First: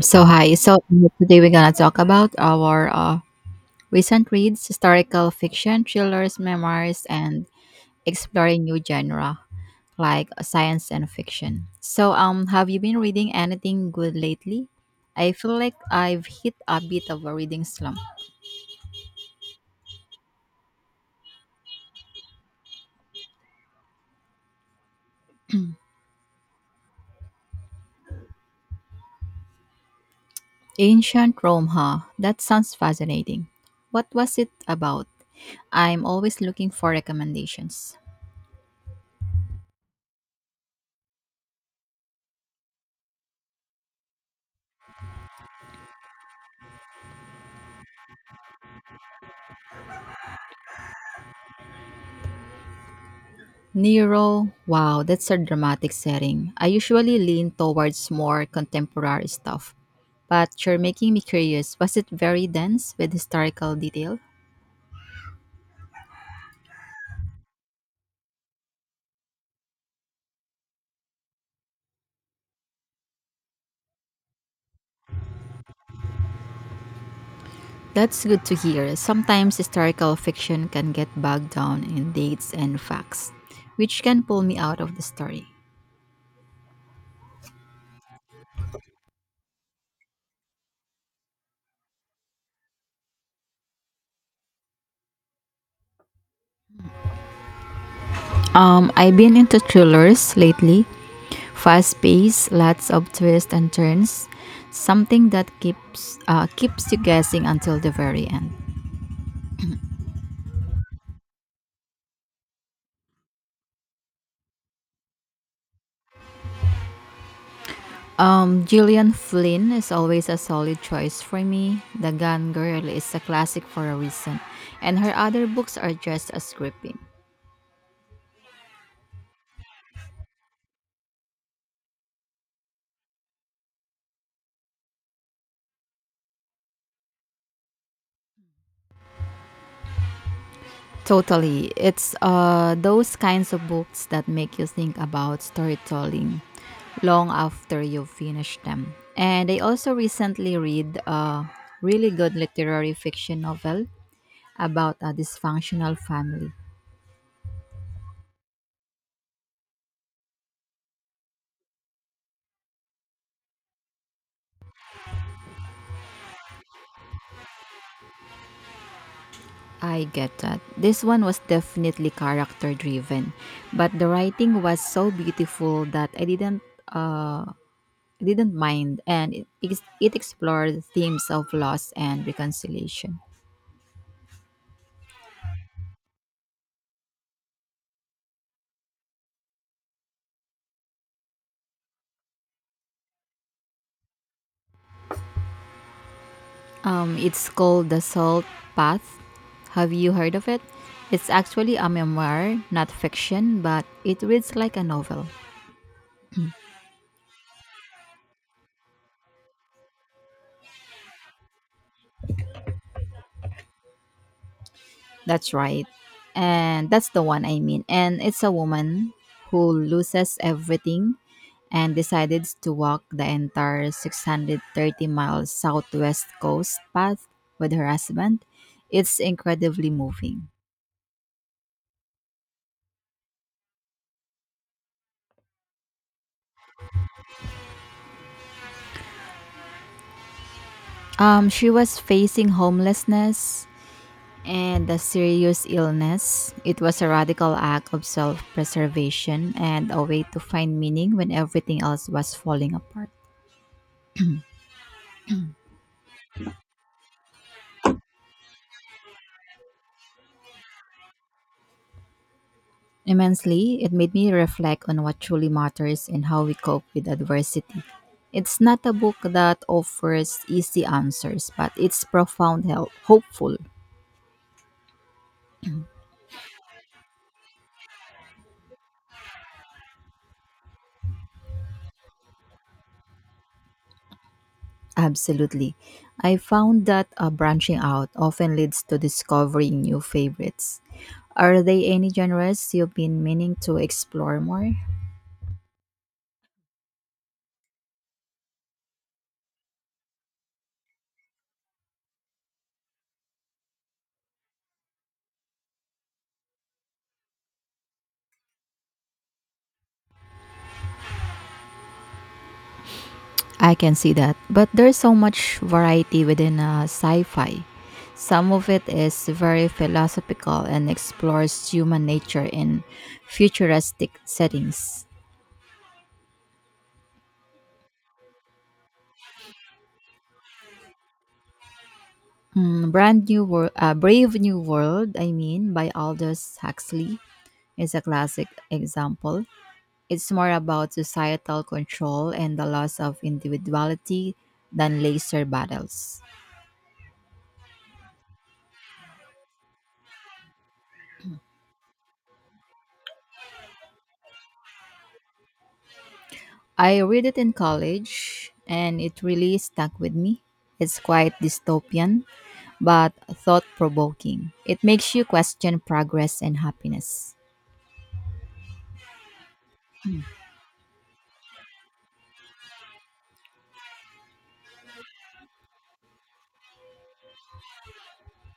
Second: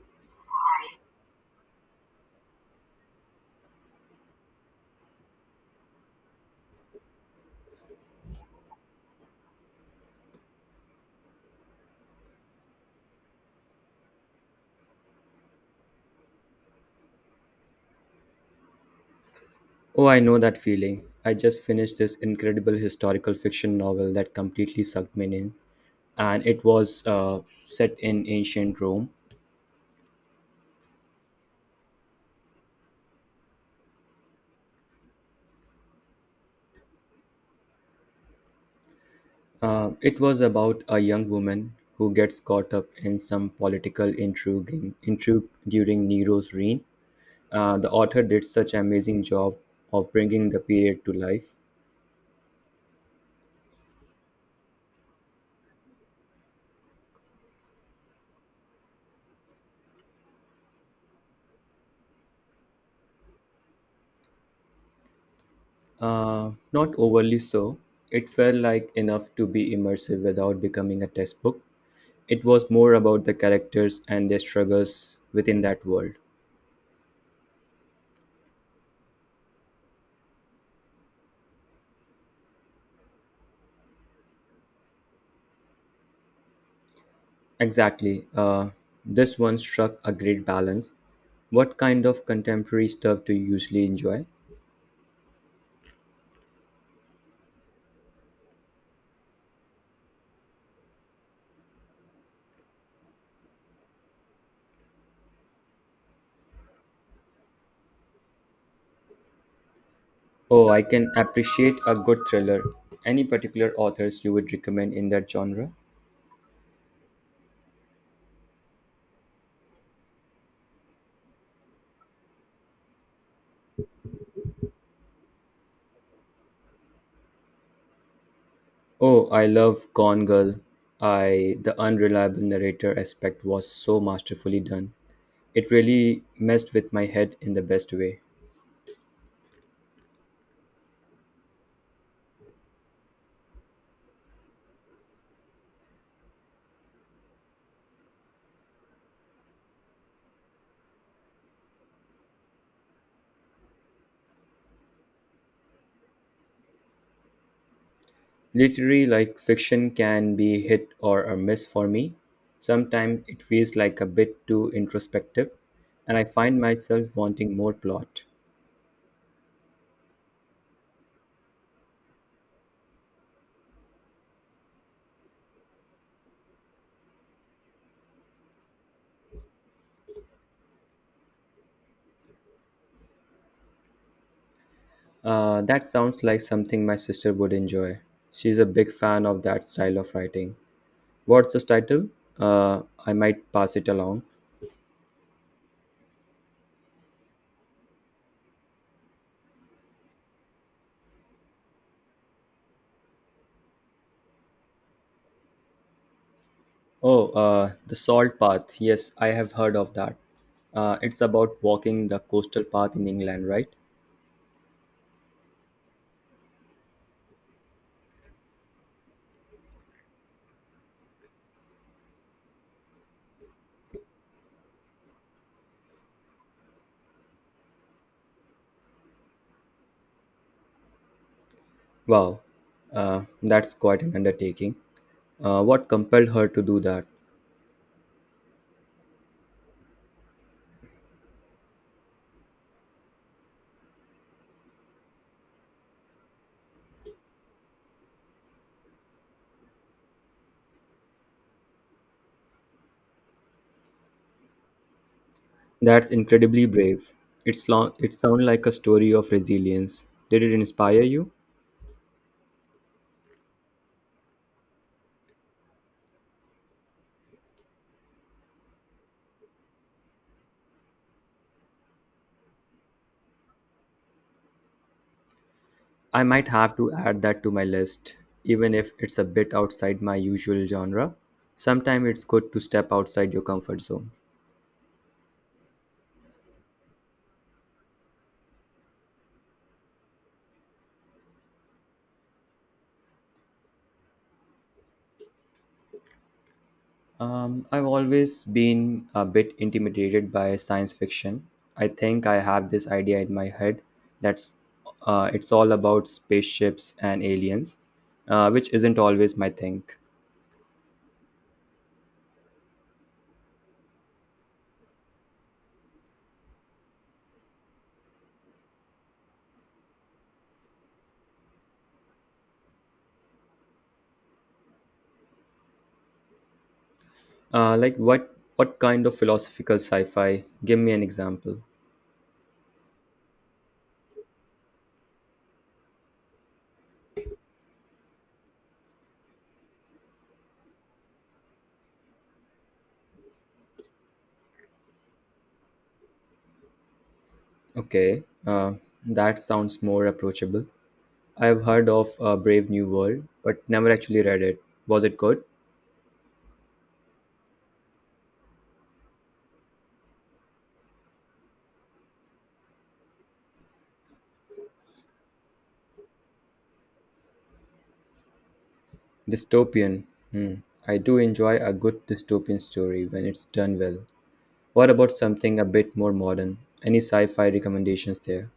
So hi. So today we're gonna talk about our recent reads, historical fiction, thrillers, memoirs, and exploring new genre like science and fiction. So have you been reading anything good lately? I feel like I've hit a bit of a reading slump. Oh, I know that feeling. I just finished this incredible historical fiction novel that completely sucked me in, and it was set in ancient Rome. Ancient Rome, huh? That sounds fascinating. What was it about? I'm always looking for recommendations. It was about a young woman who gets caught up in some political intriguing intrigue during Nero's reign. The author did such an amazing job of bringing the period to life. Nero, wow, that's a dramatic setting. I usually lean towards more contemporary stuff, but you're making me curious. Was it very dense with historical detail? Not overly so. It felt like enough to be immersive without becoming a textbook. It was more about the characters and their struggles within that world. That's good to hear. Sometimes historical fiction can get bogged down in dates and facts, which can pull me out of the story. Exactly. This one struck a great balance. What kind of contemporary stuff do you usually enjoy? I've been into thrillers lately, fast paced, lots of twists and turns, something that keeps you guessing until the very end. Oh, I can appreciate a good thriller. Any particular authors you would recommend in that genre? Gillian Flynn is always a solid choice for me. The Gone Girl is a classic for a reason, and her other books are just as gripping. Oh, I love Gone Girl. I The unreliable narrator aspect was so masterfully done. It really messed with my head in the best way. Totally, it's those kinds of books that make you think about storytelling long after you finish them. And I also recently read a really good literary fiction novel about a dysfunctional family. Literary like fiction can be hit or a miss for me. Sometimes it feels like a bit too introspective, and I find myself wanting more plot. I get that. This one was definitely character driven, but the writing was so beautiful that I didn't uh didn't mind, and it explored themes of loss and reconciliation. That sounds like something my sister would enjoy. She's a big fan of that style of writing. What's the title? I might pass it along. It's called The Salt Path. Have you heard of it? It's actually a memoir, not fiction, but it reads like a novel. Oh, The Salt Path. Yes, I have heard of that. It's about walking the coastal path in England, right? That's right. And that's the one I mean. And it's a woman who loses everything and decided to walk the entire 630 miles southwest coast path with her husband. It's incredibly moving. Wow, that's quite an undertaking. What compelled her to do that? She was facing homelessness and a serious illness. It was a radical act of self preservation and a way to find meaning when everything else was falling apart. That's incredibly brave. It's long, it sounds like a story of resilience. Did it inspire you? Immensely, it made me reflect on what truly matters and how we cope with adversity. It's not a book that offers easy answers, but it's hopeful. I might have to add that to my list, even if it's a bit outside my usual genre. Sometimes it's good to step outside your comfort zone. Absolutely. I found that branching out often leads to discovering new favorites. Are there any genres you've been meaning to explore more? I've always been a bit intimidated by science fiction. I think I have this idea in my head that's it's all about spaceships and aliens, which isn't always my thing. I can see that. But there's so much variety within sci fi. Some of it is very philosophical and explores human nature in futuristic settings. Like what kind of philosophical sci-fi? Give me an example. Mm, Brave New World, I mean, by Aldous Huxley is a classic example. It's more about societal control and the loss of individuality than laser battles. Okay, that sounds more approachable. I've heard of Brave New World, but never actually read it. Was it good? I read it in college and it really stuck with me. It's quite dystopian, but thought provoking. It makes you question progress and happiness. Dystopian. Hmm. I do enjoy a good dystopian story when it's done well. What about something a bit more modern? Any sci-fi recommendations there?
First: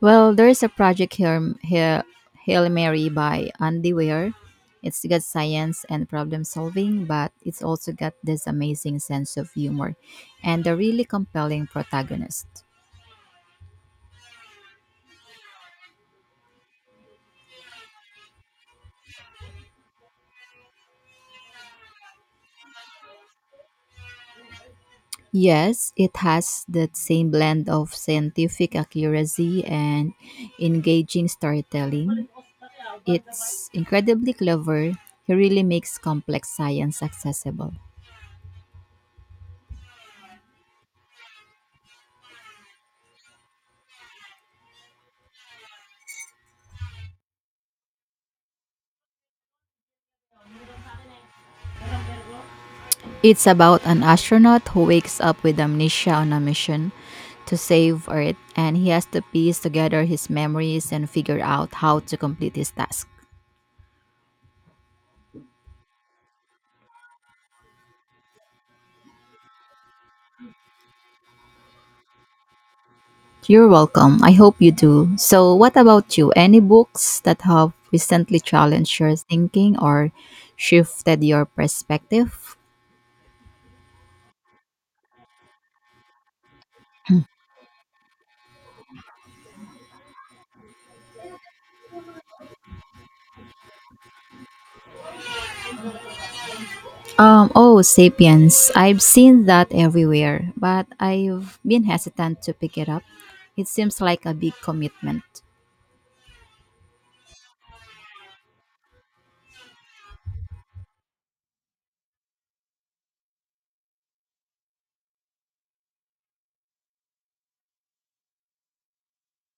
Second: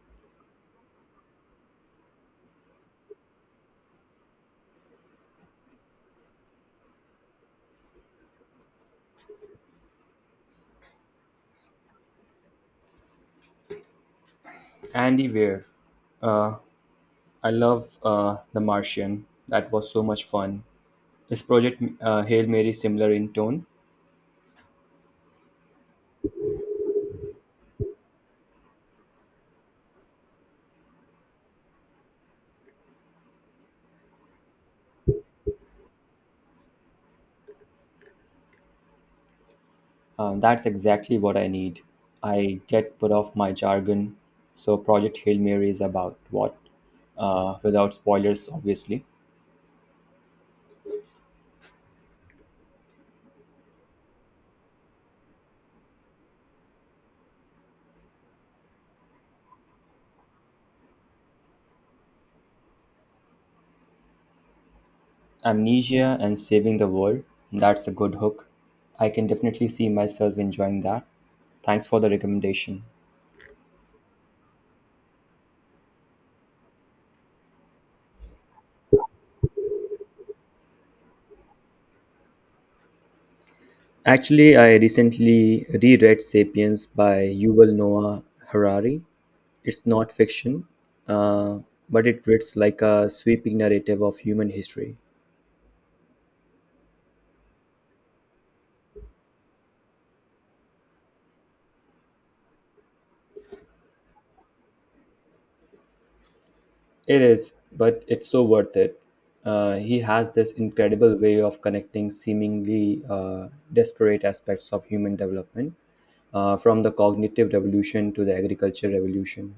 Well, there is a project here, here Hail Mary by Andy Weir. It's got science and problem solving, but it's also got this amazing sense of humor and a really compelling protagonist. Andy Weir. Uh, I love The Martian. That was so much fun. Is Project Hail Mary similar in tone? Yes, it has that same blend of scientific accuracy and engaging storytelling. It's incredibly clever. He really makes complex science accessible. That's exactly what I need. I get put off my jargon. So, Project Hail Mary is about what? Without spoilers, obviously. It's about an astronaut who wakes up with amnesia on a mission to save Earth, and he has to piece together his memories and figure out how to complete his task. Amnesia and saving the world. That's a good hook. I can definitely see myself enjoying that. Thanks for the recommendation. You're welcome. I hope you do. So, what about you? Any books that have recently challenged your thinking or shifted your perspective? Actually, I recently reread Sapiens by Yuval Noah Harari. It's not fiction, uh, but it reads like a sweeping narrative of human history. Oh, Sapiens. I've seen that everywhere, but I've been hesitant to pick it up. It seems like a big commitment. It is, but it's so worth it. He has this incredible way of connecting seemingly disparate aspects of human development, from the cognitive revolution to the agriculture revolution.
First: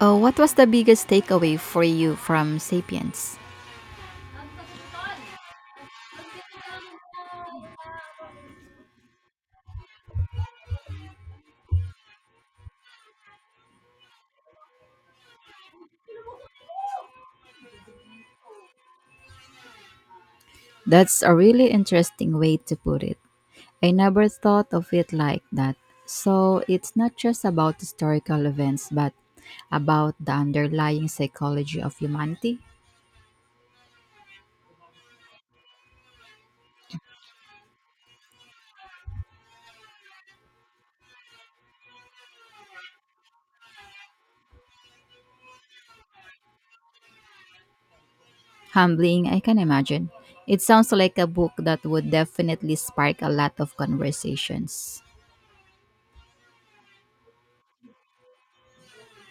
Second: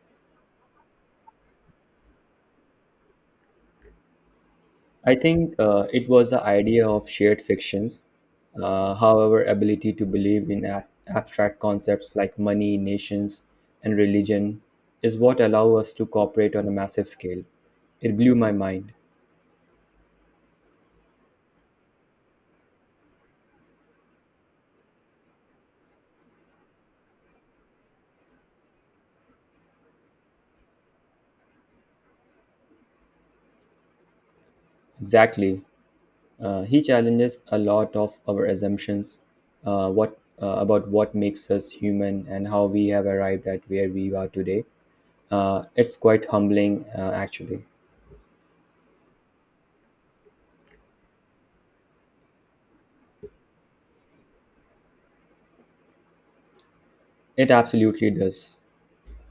Oh, what was the biggest takeaway for you from Sapiens? I think it was the idea of shared fictions, however, ability to believe in abstract concepts like money, nations, and religion is what allow us to cooperate on a massive scale. It blew my mind. That's a really interesting way to put it. I never thought of it like that. So it's not just about historical events, but about the underlying psychology of humanity. Exactly. He challenges a lot of our assumptions what about what makes us human and how we have arrived at where we are today. It's quite humbling, actually. Humbling, I can imagine. It sounds like a book that would definitely spark a lot of conversations. It absolutely does.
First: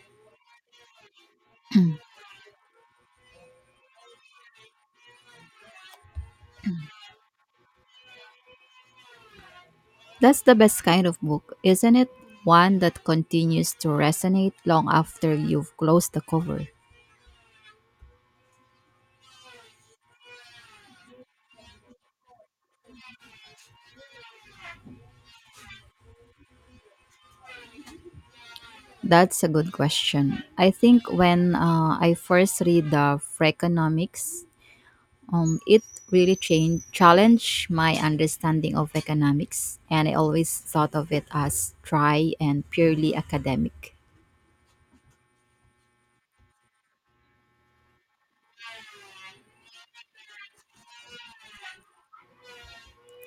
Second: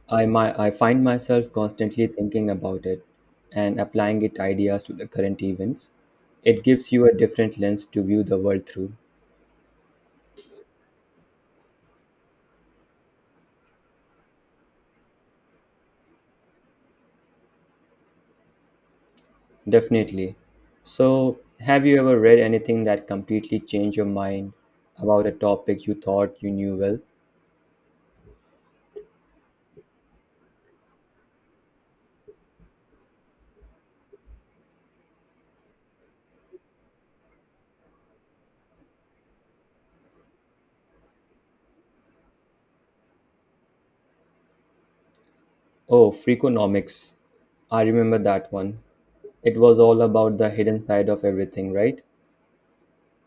I find myself constantly thinking about it and applying it ideas to the current events. It gives you a different lens to view the world through. That's the best kind of book, isn't it? One that continues to resonate long after you've closed the cover. Definitely. So, have you ever read anything that completely changed your mind about a topic you thought you knew well? That's a good question. I think when I first read the Freakonomics. It challenged my understanding of economics, and I always thought of it as dry and purely academic. Oh, Freakonomics. I remember that one. It was all about the hidden side of everything, right?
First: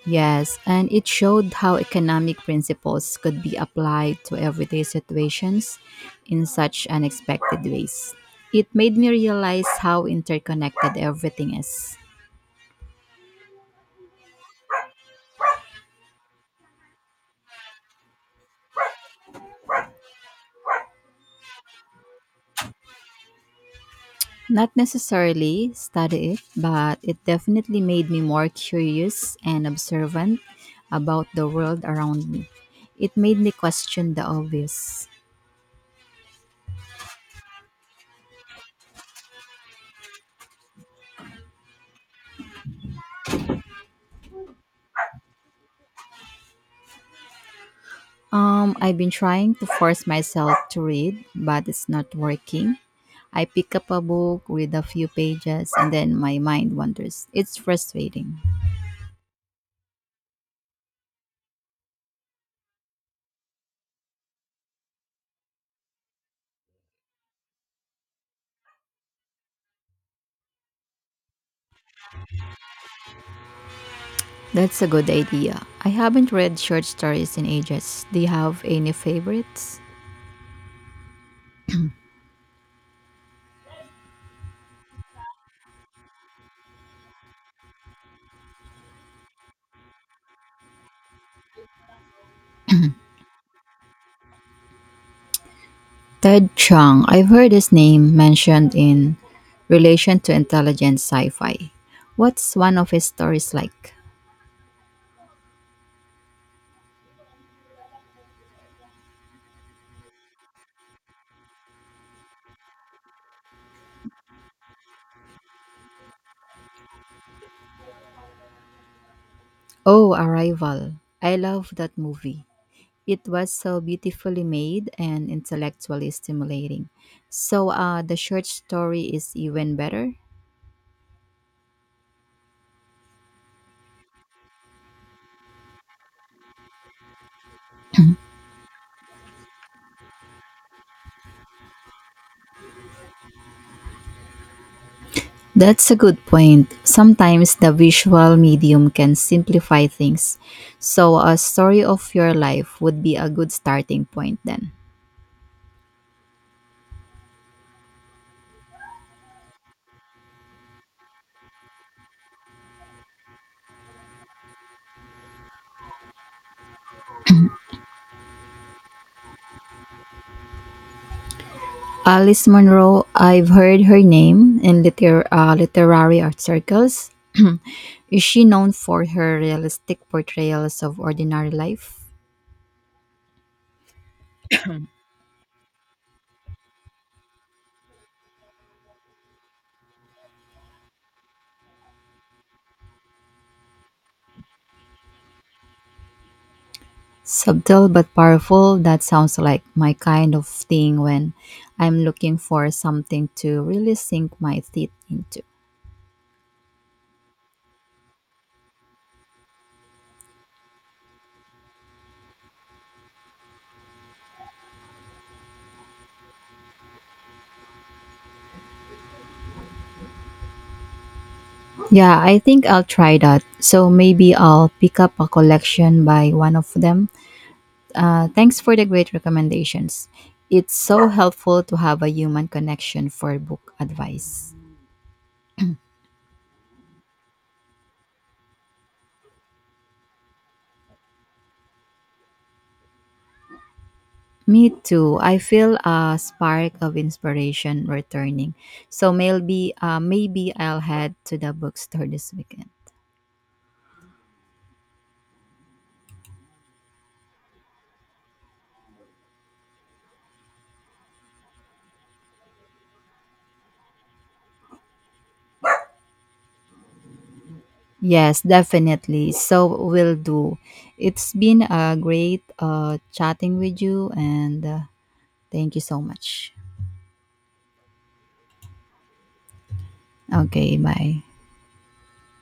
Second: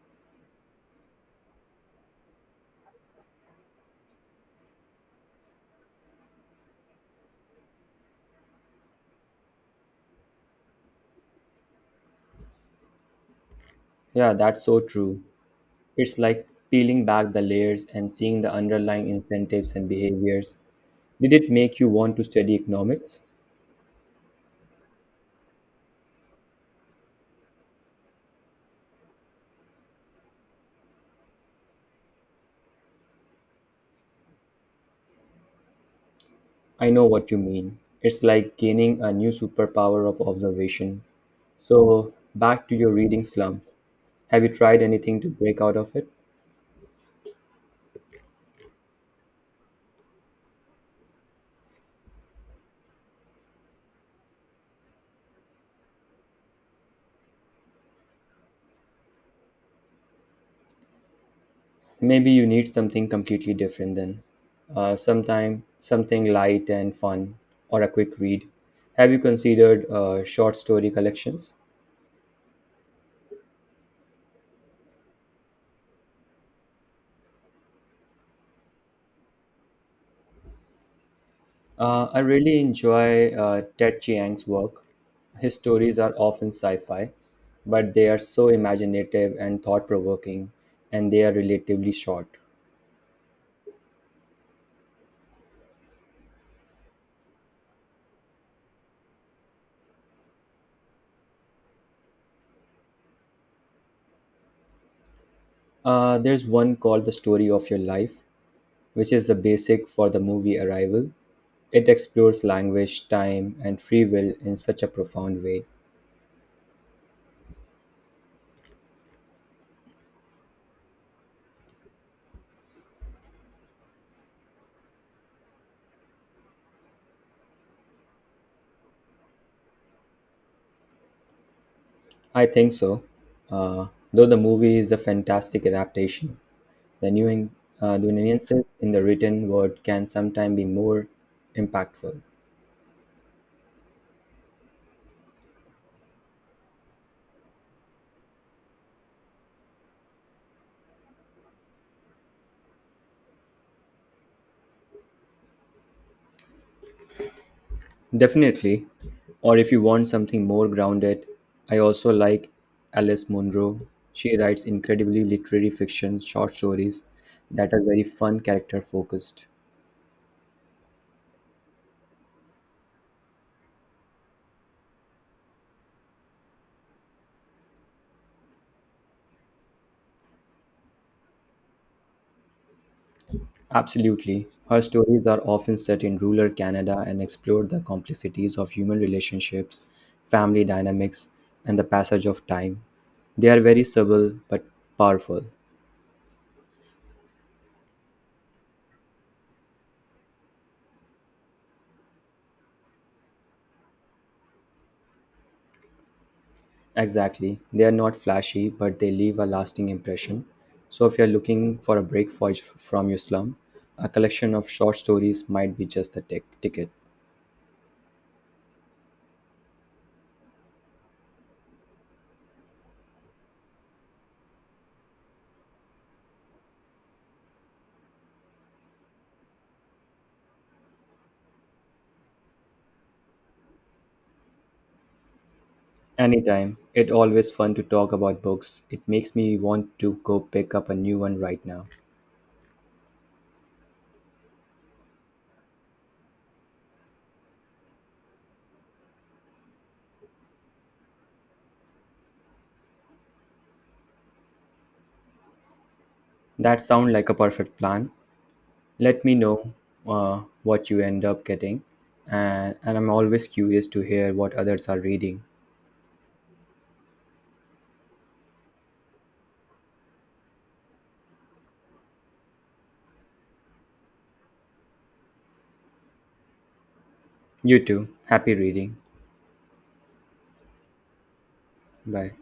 Yes, and it showed how economic principles could be applied to everyday situations in such unexpected ways. It made me realize how interconnected everything is. Yeah, that's so true. It's like peeling back the layers and seeing the underlying incentives and behaviors. Did it make you want to study economics? Not necessarily study it, but it definitely made me more curious and observant about the world around me. It made me question the obvious. I know what you mean. It's like gaining a new superpower of observation. So, back to your reading slump. Have you tried anything to break out of it? I've been trying to force myself to read, but it's not working. I pick up a book, read a few pages, and then my mind wanders. It's frustrating. Maybe you need something completely different then. Sometime something light and fun, or a quick read. Have you considered short story collections? That's a good idea. I haven't read short stories in ages. Do you have any favorites? I really enjoy Ted Chiang's work. His stories are often sci fi, but they are so imaginative and thought provoking, and they are relatively short. Ted Chiang, I've heard his name mentioned in relation to intelligent sci fi. What's one of his stories like? There's one called The Story of Your Life which is the basic for the movie Arrival. It explores language, time, and free will in such a profound way. Oh, Arrival. I love that movie. It was so beautifully made and intellectually stimulating. So, the short story is even better? I think so. Uh, though the movie is a fantastic adaptation, the new in, the nuances in the written word can sometimes be more impactful. That's a good point. Sometimes the visual medium can simplify things. So, a story of your life would be a good starting point then. Definitely. Or if you want something more grounded, I also like Alice Munro. She writes incredibly literary fiction, short stories that are very fun, character focused. Alice Munro, I've heard her name in literary art circles. Is she known for her realistic portrayals of ordinary life? Absolutely. Her stories are often set in rural Canada and explore the complexities of human relationships, family dynamics, and the passage of time. They are very subtle but powerful. Subtle but powerful, that sounds like my kind of thing when I'm looking for something to really sink my teeth into. Exactly. They are not flashy, but they leave a lasting impression. So, if you're looking for a break from your slum, a collection of short stories might be just the ticket. Yeah, I think I'll try that. So maybe I'll pick up a collection by one of them. Thanks for the great recommendations. It's so helpful to have a human connection for book advice. Anytime. It always fun to talk about books. It makes me want to go pick up a new one right now. Me too. I feel a spark of inspiration returning. So maybe I'll head to the bookstore this weekend. That sounds like a perfect plan. Let me know what you end up getting, and I'm always curious to hear what others are reading. Yes, definitely. So will do. It's been a great chatting with you and thank you so much. You too. Happy reading. Okay, bye. Bye.